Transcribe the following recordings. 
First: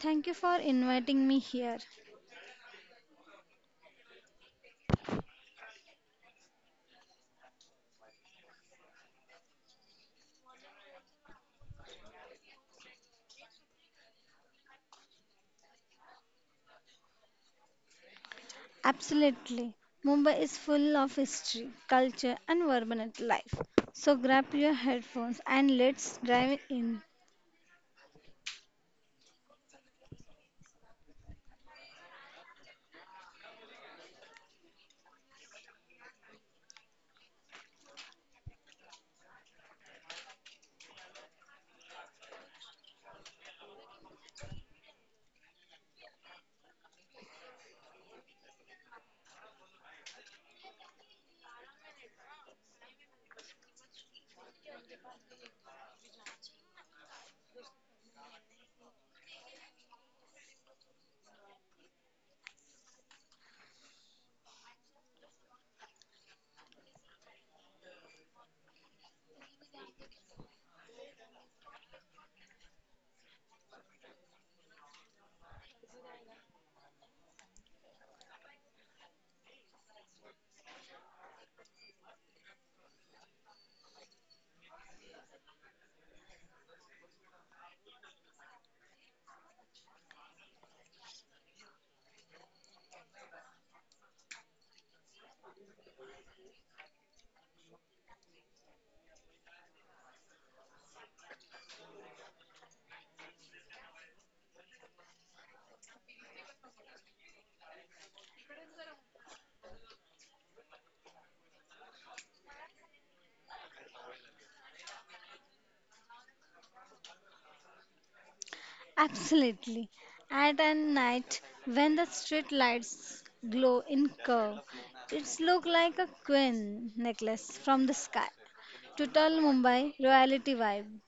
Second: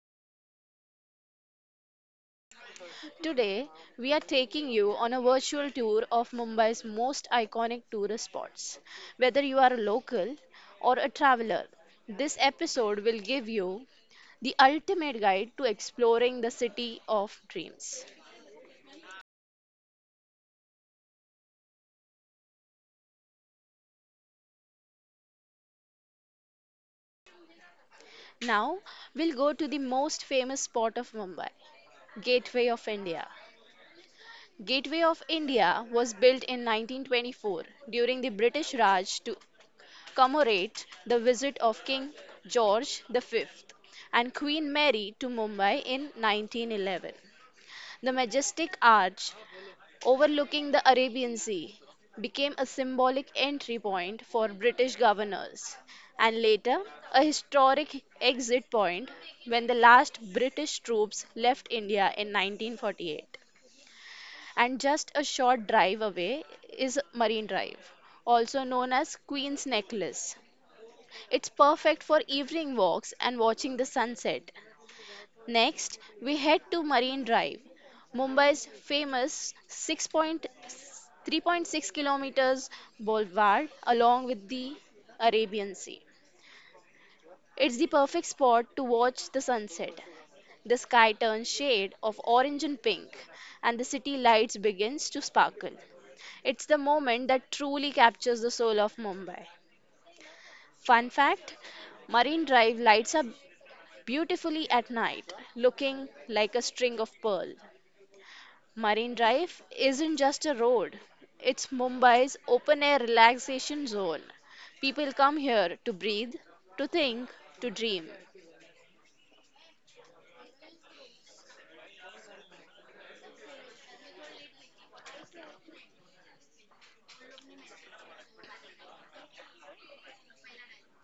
Thank you for inviting me here. Today we are taking you on a virtual tour of Mumbai's most iconic tourist spots. Whether you are a local or a traveler, this episode will give you the ultimate guide to exploring the city of dreams. Absolutely. Mumbai is full of history, culture, and vibrant life. So grab your headphones and let's drive in. Now we'll go to the most famous spot of Mumbai, Gateway of India. Gateway of India was built in 1924 during the British Raj to commemorate the visit of King George V and Queen Mary to Mumbai in 1911. The majestic arch overlooking the Arabian Sea became a symbolic entry point for British governors and later a historic exit point when the last British troops left India in 1948. And just a short drive away is Marine Drive, also known as Queen's Necklace. It's perfect for evening walks and watching the sunset. Next, we head to Marine Drive, Mumbai's famous 6.3.6 kilometers boulevard along with the Arabian Sea. It's the perfect spot to watch the sunset. The sky turns shade of orange and pink and the city lights begins to sparkle. It's the moment that truly captures the soul of Mumbai. Fun fact, Marine Drive lights up beautifully at night, looking like a string of pearl. Marine Drive isn't just a road, it's Mumbai's open air relaxation zone. People come here to breathe, to think, to dream. Absolutely. At a night when the street lights glow in curve, it's look like a queen necklace from the sky. Total Mumbai royalty vibe.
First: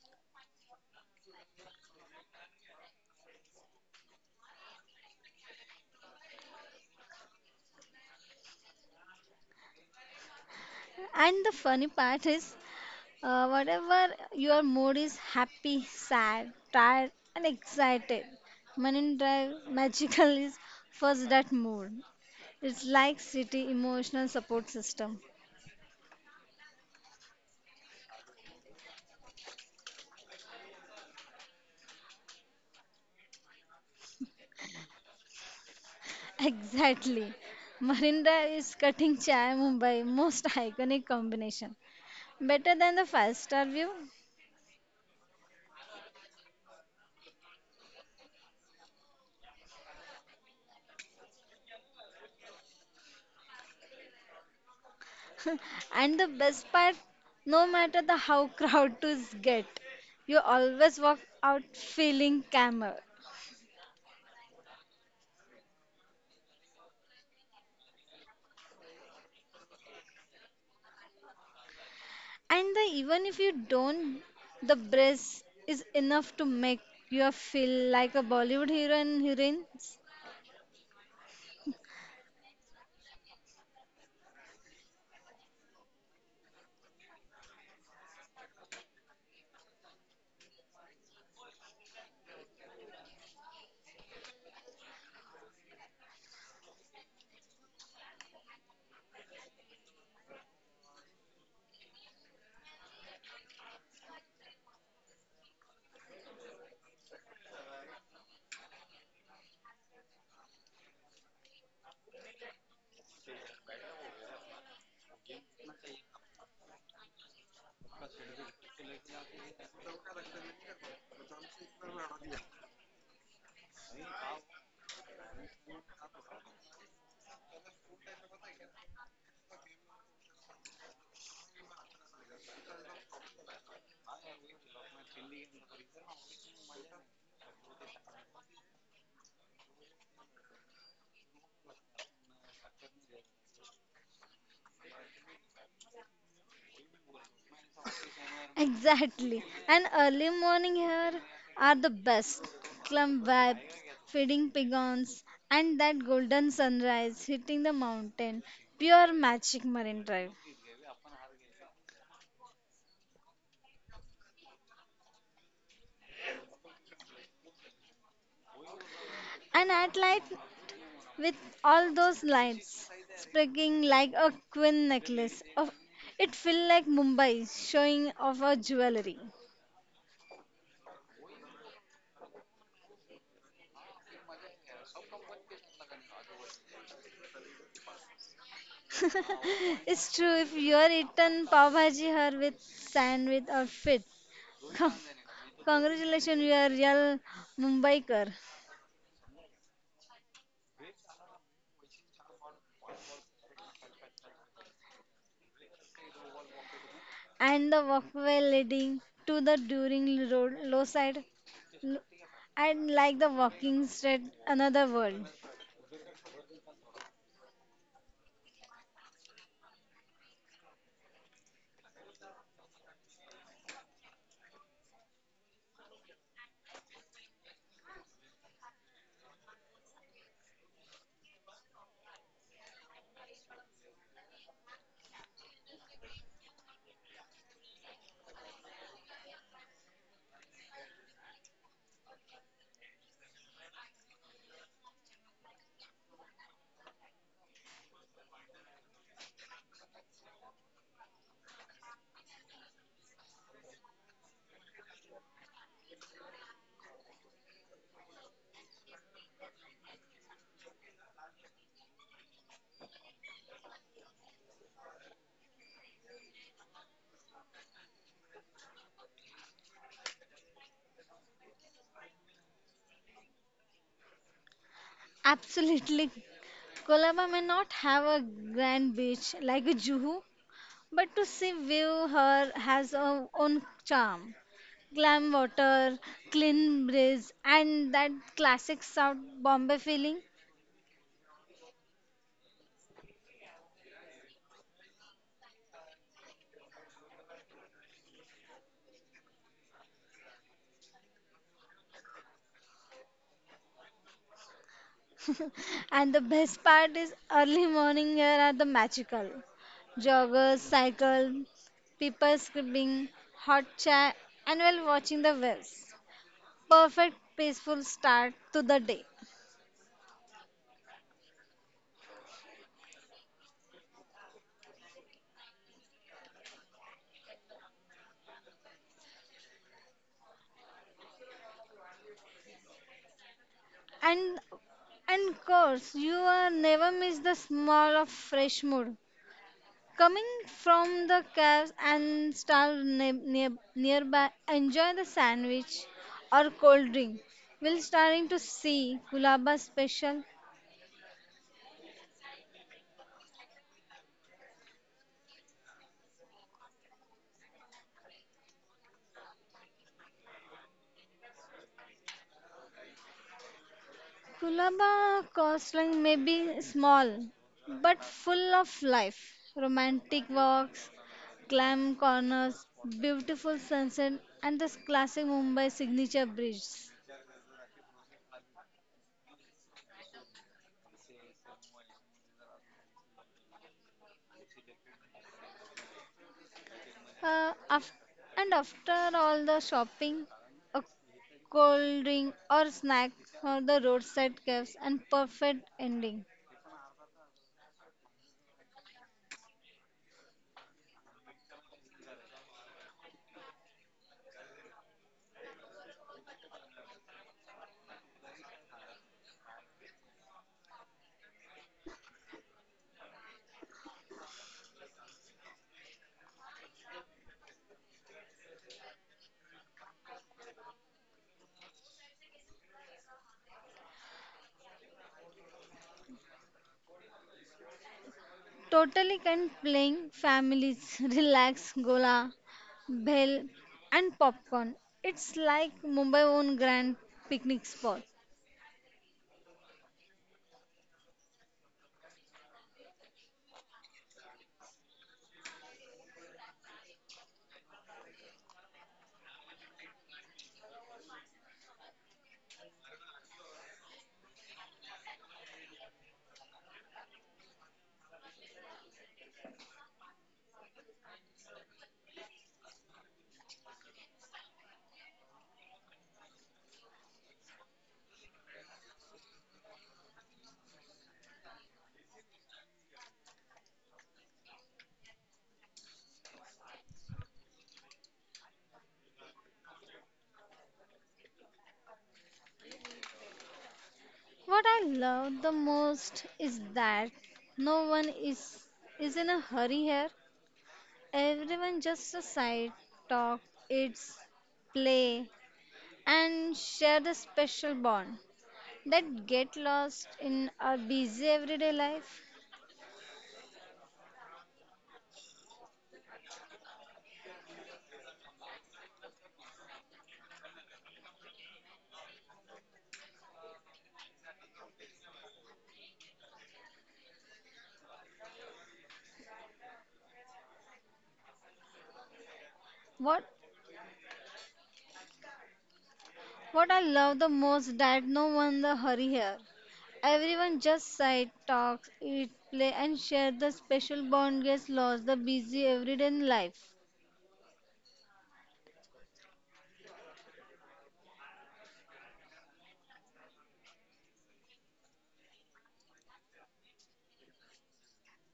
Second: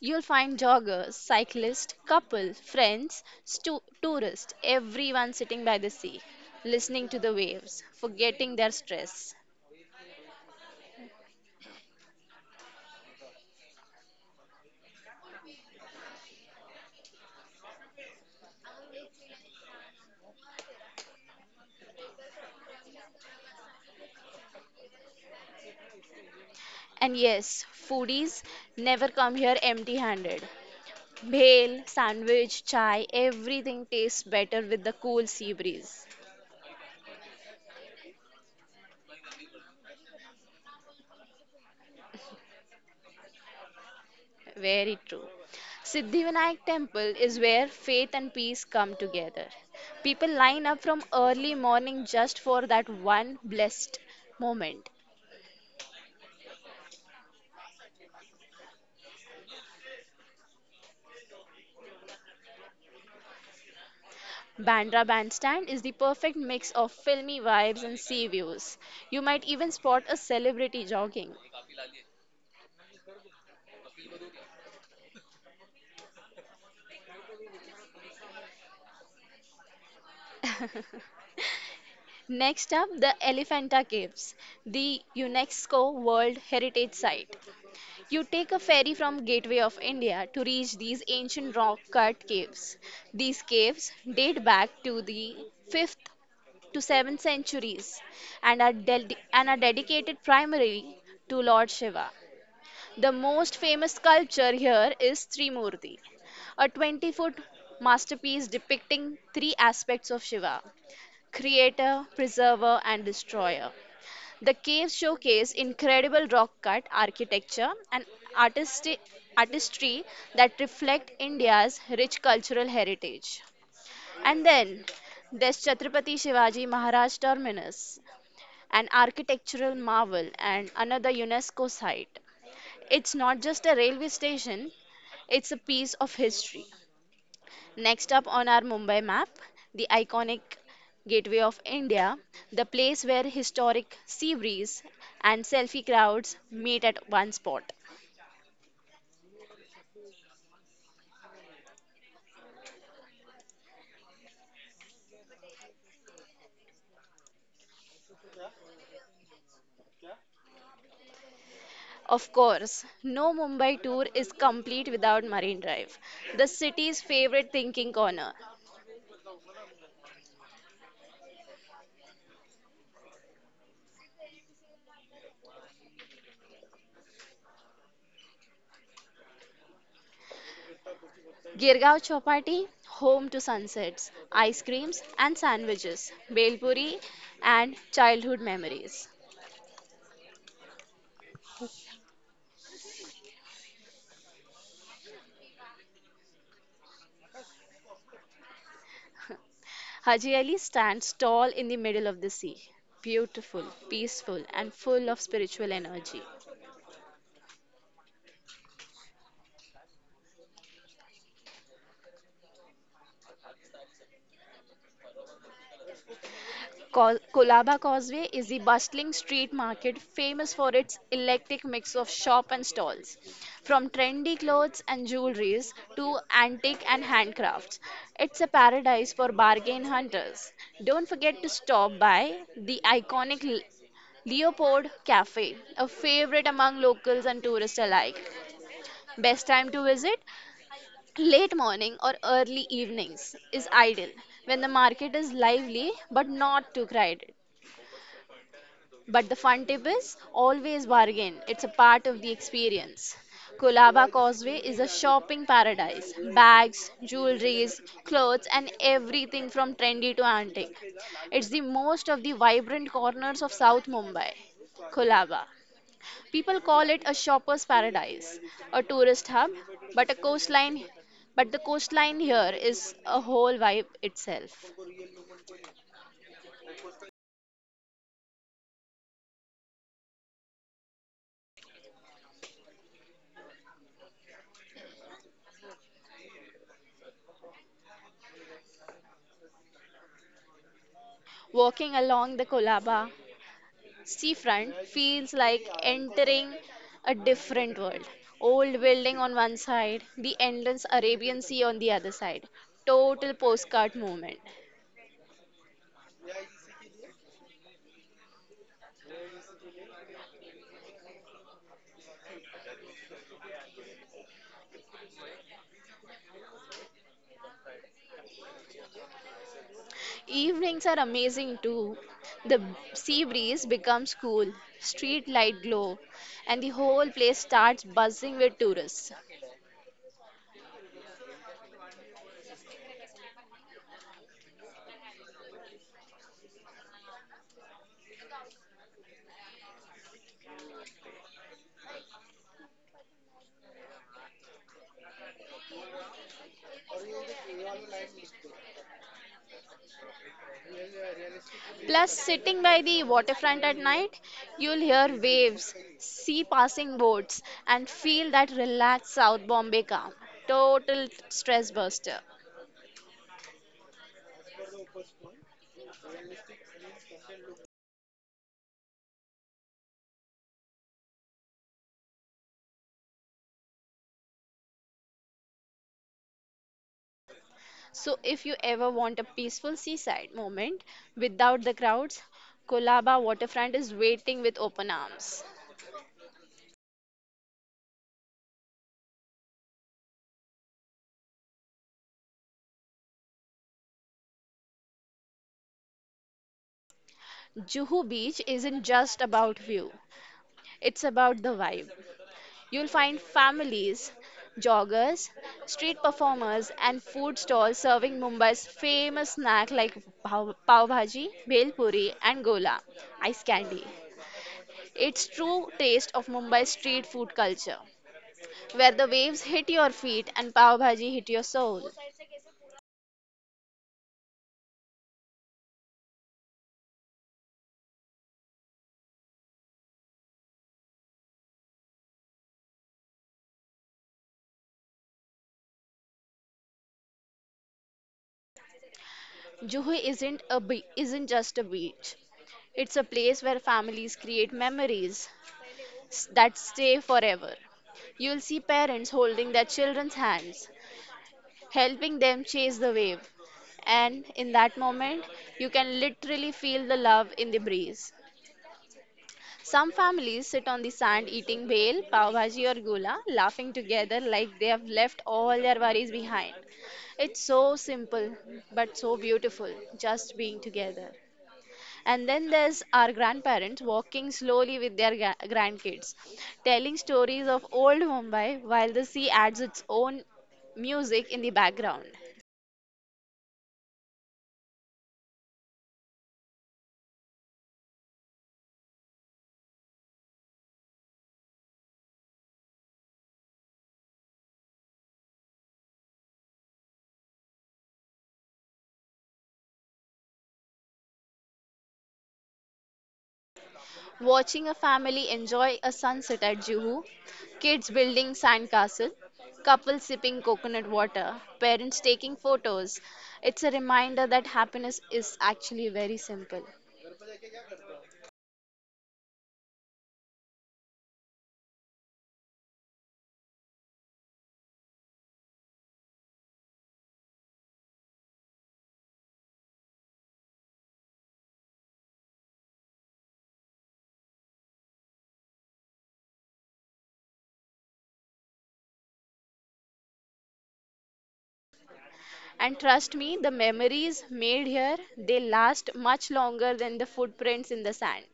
You'll find joggers, cyclists, couples, friends, tourists, everyone sitting by the sea, listening to the waves, forgetting their stress. And the funny part is whatever your mood is happy, sad, tired, and excited, Manin Drive Magical is first that mood. It's like city emotional support system. And yes, foodies never come here empty handed. Bhel, sandwich, chai, everything tastes better with the cool sea breeze. Exactly. Marine Drive is cutting chai Mumbai most iconic combination. Better than the five-star view. Very true. Siddhivinayak temple is where faith and peace come together. People line up from early morning just for that one blessed moment. And the best part, no matter the how crowd to get, you always walk out feeling calmer. Bandra Bandstand is the perfect mix of filmy vibes and sea views. You might even spot a celebrity jogging. And the, even if you don't, the breast is enough to make you feel like a Bollywood hero and heroines. Next up, the Elephanta Caves, the UNESCO World Heritage Site. You take a ferry from Gateway of India to reach these ancient rock cut caves. These caves date back to the 5th to 7th centuries and are dedicated primarily to Lord Shiva. The most famous sculpture here is Trimurti, a 20-foot masterpiece depicting three aspects of Shiva: creator, preserver, and destroyer. The caves showcase incredible rock cut architecture and artistic artistry that reflect India's rich cultural heritage. And then there's Chhatrapati Shivaji Maharaj Terminus, an architectural marvel and another UNESCO site. It's not just a railway station, it's a piece of history. Next up on our Mumbai map, the iconic Gateway of India, the place where historic sea breeze and selfie crowds meet at one spot. Exactly. And early morning here are the best. Clump vibes, feeding pigons, and that golden sunrise hitting the mountain. Pure magic marine drive. Of course, no Mumbai tour is complete without Marine Drive, the city's favorite thinking corner. And at night, with all those lights, sparkling like a queen necklace. Of, it feel like Mumbai showing off our jewelry. Girgaon Chowpatty, home to sunsets, ice creams and sandwiches, Bel Puri, and childhood memories. It's true. If you're eaten pav bhaji her with sandwich or fit, con- congratulations, you are real Mumbaiker. Haji Ali stands tall in the middle of the sea, beautiful, peaceful, and full of spiritual energy. And the walkway leading to the during road low side, lo- and like the walking street, another world. Kolaba Causeway is the bustling street market famous for its eclectic mix of shop and stalls, from trendy clothes and jewelries to antique and handcrafts. It's a paradise for bargain hunters. Don't forget to stop by the iconic Leopold Cafe, a favorite among locals and tourists alike. Best time to visit? Late morning or early evenings is ideal when the market is lively but not too crowded. But the fun tip is always bargain, it's a part of the experience. Kolaba Causeway is a shopping paradise. Bags, jewelries, clothes, and everything from trendy to antique. It's the most of the vibrant corners of South Mumbai. Kolaba. People call it a shopper's paradise, a tourist hub, but a coastline but the coastline here is a whole vibe itself. Absolutely, Colaba may not have a grand beach like Juhu, but to see view her has her own charm. Glam water, clean breeze, and that classic South Bombay feeling. Walking along the Kolaba seafront feels like entering a different world. Old building on one side, the endless Arabian Sea on the other side. Total postcard moment. And the best part is early morning here are the magical. Joggers, cycle, people skipping, hot chai, and while watching the waves. Perfect peaceful start to the day. Evenings are amazing too. The sea breeze becomes cool, street light glow, and the whole place starts buzzing with tourists. And and course, you will never miss the smell of fresh mood coming from the caves and starve near, nearby, enjoy the sandwich or cold drink. We'll starting to see Kulaba special. Plus, sitting by the waterfront at night, you'll hear waves, see passing boats, and feel that relaxed South Bombay calm. Total stress buster. Kulaba coastline may be small but full of life. Romantic walks, clam corners, beautiful sunset, and the classic Mumbai signature bridges. So, if you ever want a peaceful seaside moment without the crowds, Kolaba waterfront is waiting with open arms. Uh, af- and after all the shopping, a cold drink or snack or the roadside cafes and perfect ending. Juhu Beach isn't just about view, it's about the vibe. You'll find families, joggers, street performers, and food stalls serving Mumbai's famous snack like pav bhaji, bhel puri, and gola, ice candy. It's true taste of Mumbai's street food culture, where the waves hit your feet and pav bhaji hit your soul. Totally can playing families relax gola, bell and popcorn. It's like Mumbai own grand picnic spot. Juhu isn't just a beach. It's a place where families create memories that stay forever. You'll see parents holding their children's hands, helping them chase the wave. And in that moment, you can literally feel the love in the breeze. Some families sit on the sand eating bhel, pav bhaji, or gula, laughing together like they have left all their worries behind. It's so simple, but so beautiful, just being together. And then there's our grandparents walking slowly with their grandkids, telling stories of old Mumbai while the sea adds its own music in the background. What I love the most is that no one is in a hurry here. Everyone just a side talk, it's play and share the special bond that get lost in our busy everyday life. Watching a family enjoy a sunset at Juhu, kids building sandcastle, couples sipping coconut water, parents taking photos. It's a reminder that happiness is actually very simple. What what I love the most that no one the hurry here. Everyone just side talks, eat, play, and share the special bond gets lost the busy everyday life. And trust me, the memories made here, they last much longer than the footprints in the sand.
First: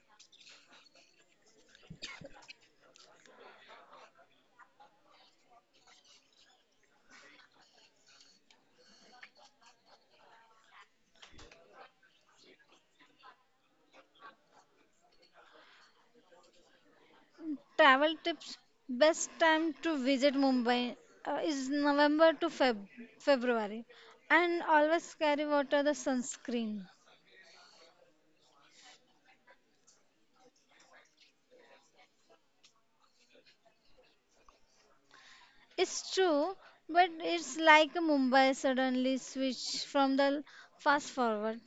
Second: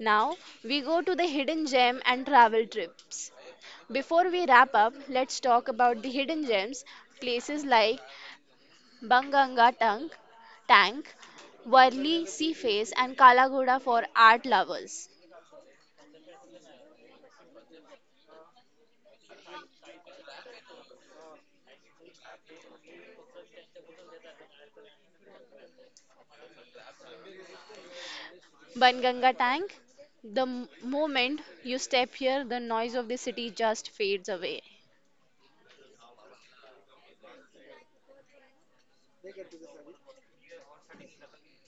Now we go to the hidden gem and travel trips. Before we wrap up, let's talk about the hidden gems, places like Banganga Tank, Tank, Worli Sea Face, and Kalagoda for art lovers. Travel tips: best time to visit Mumbai is November to February, and always carry water the sunscreen. Banganga Tank, the moment you step here, the noise of the city just fades away, It's true, but it's like Mumbai suddenly switched from the fast forward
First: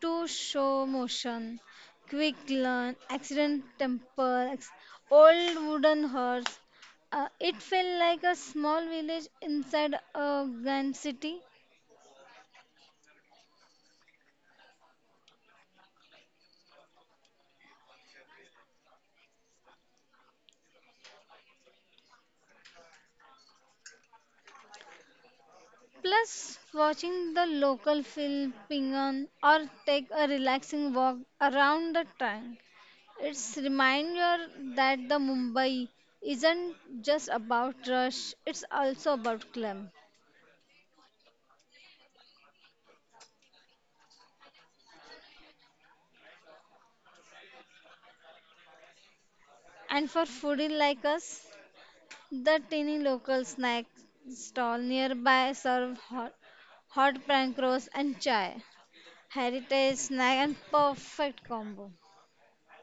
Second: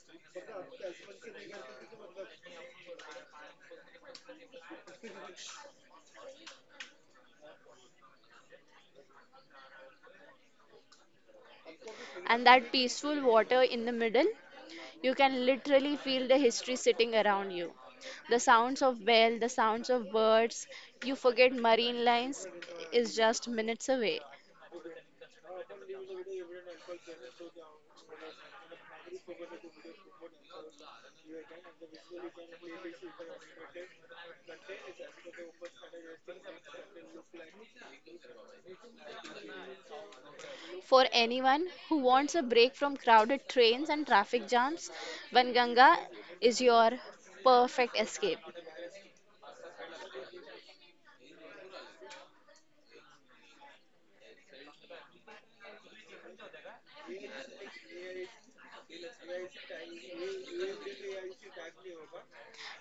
to show motion, quick learn, accident temple, old wooden horse. It felt like a small village inside a grand city. and that peaceful water in the middle. You can literally feel the history sitting around you. The sounds of bell, the sounds of birds, you forget marine lines is just minutes away. Plus, watching the local film ping on, or take a relaxing walk around the tank. It's reminder that the Mumbai isn't just about rush, it's also about club. For anyone who wants a break from crowded trains and traffic jams, Vanganga is your perfect escape. And for foodie like us, the teeny local snack stall nearby serve hot, hot prank rolls and chai. Heritage snack and perfect combo.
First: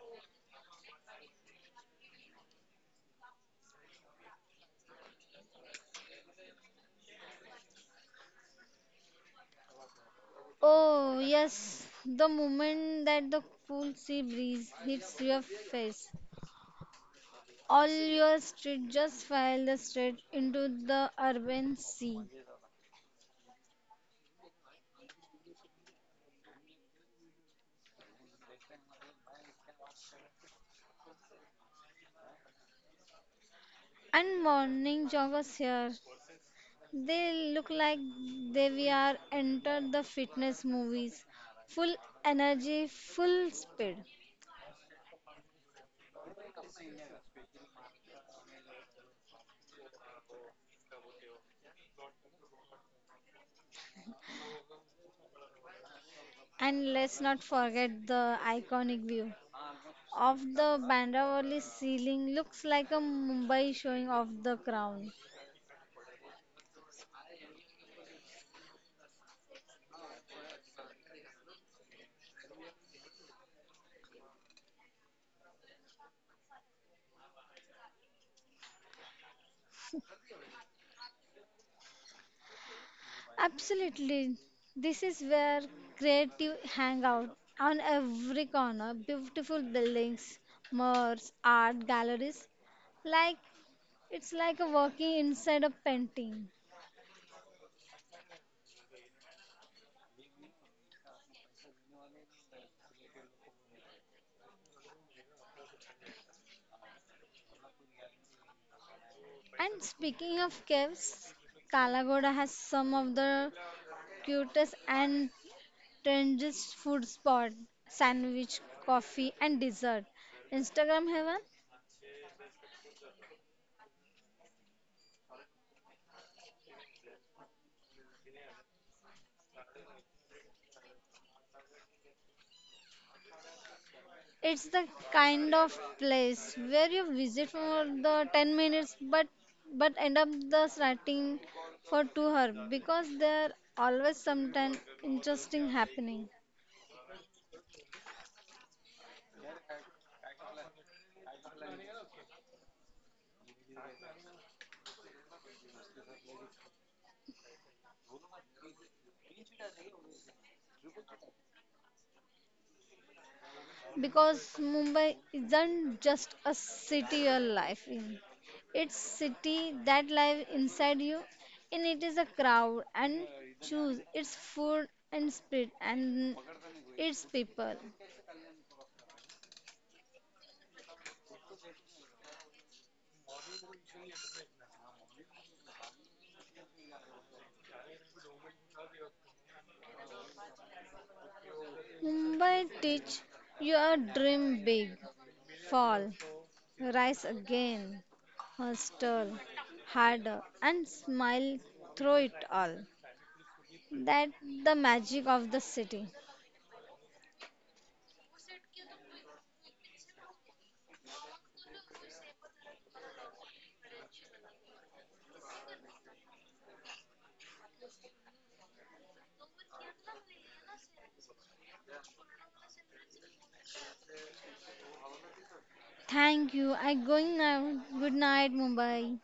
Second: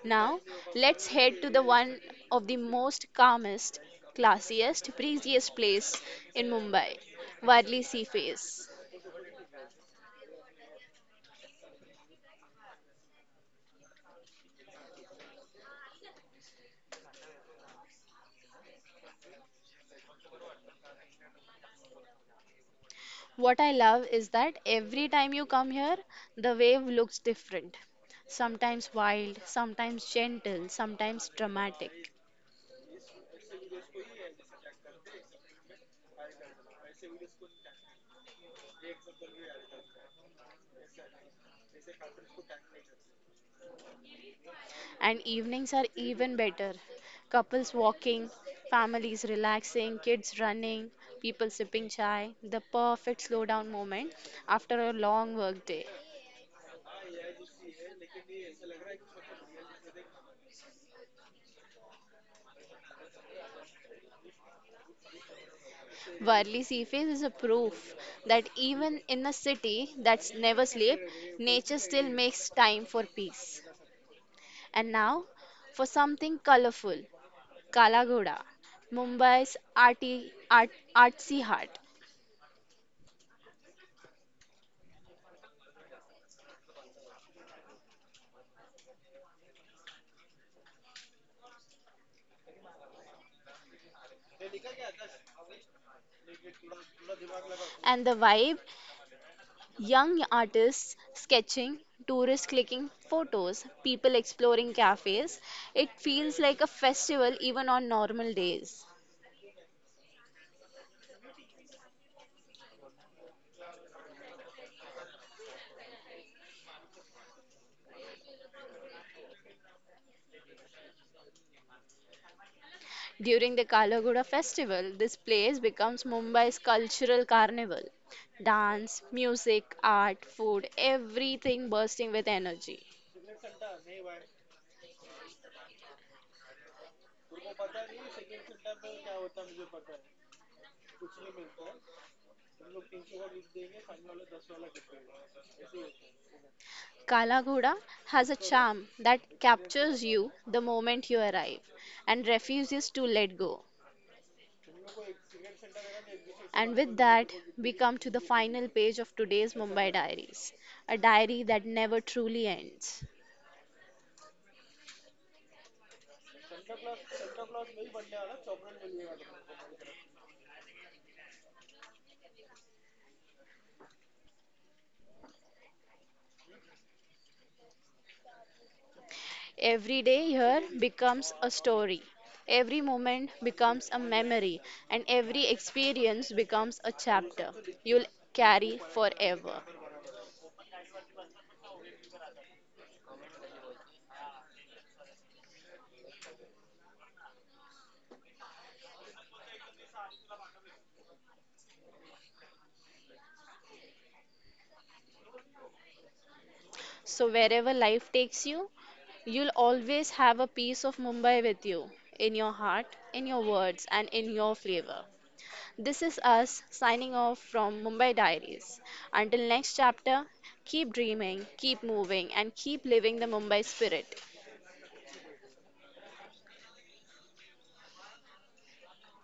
Now, let's head to the one of the most calmest, classiest, breeziest place in Mumbai, Wadli Sea Face. Oh, yes, the moment that the cool sea breeze hits your face, all your street just file the straight into the urban sea. What I love is that every time you come here, the wave looks different. Sometimes wild, sometimes gentle, sometimes dramatic. And morning joggers here, they look like they we are entered the fitness movies, full energy, full speed. And evenings are even better. Couples walking, families relaxing, kids running, people sipping chai. The perfect slowdown moment after a long work day. And let's not forget the iconic view of the Bandravali ceiling looks like a Mumbai showing of the crown. Worli sea face is a proof that even in a city that's never sleep, nature still makes time for peace. And now for something colorful, Kalagoda, Mumbai's artsy heart. Absolutely. This is where creative hang out on every corner. Beautiful buildings, malls, art galleries. Like it's like a walking inside a painting. And the vibe: young artists sketching, tourists clicking photos, people exploring cafes. It feels like a festival even on normal days. And speaking of caves, Kalagoda has some of the cutest and trendiest food spot, sandwich, coffee and dessert. Instagram heaven? During the Kalagoda festival, this place becomes Mumbai's cultural carnival. Dance, music, art, food, everything bursting with energy. It's the kind of place where you visit for the 10 minutes but end up the starting for 2 hours because there always something interesting happening. Kala Ghoda has a charm that captures you the moment you arrive and refuses to let go. And with that, we come to the final page of today's Mumbai Diaries, a diary that never truly ends. Because Mumbai isn't just a city you life in. It's city that live inside you and it is a crowd and choose its food and spirit and its people. Every day here becomes a story, every moment becomes a memory, and every experience becomes a chapter you'll carry forever. Mumbai teach your dream big, fall, rise again, hustle harder, and smile through it all. That the magic of the city. So, wherever life takes you, you'll always have a piece of Mumbai with you, in your heart, in your words, and in your flavor. This is us signing off from Mumbai Diaries. Until next chapter, keep dreaming, keep moving, and keep living the Mumbai spirit. Thank you. I going now. Good night, Mumbai.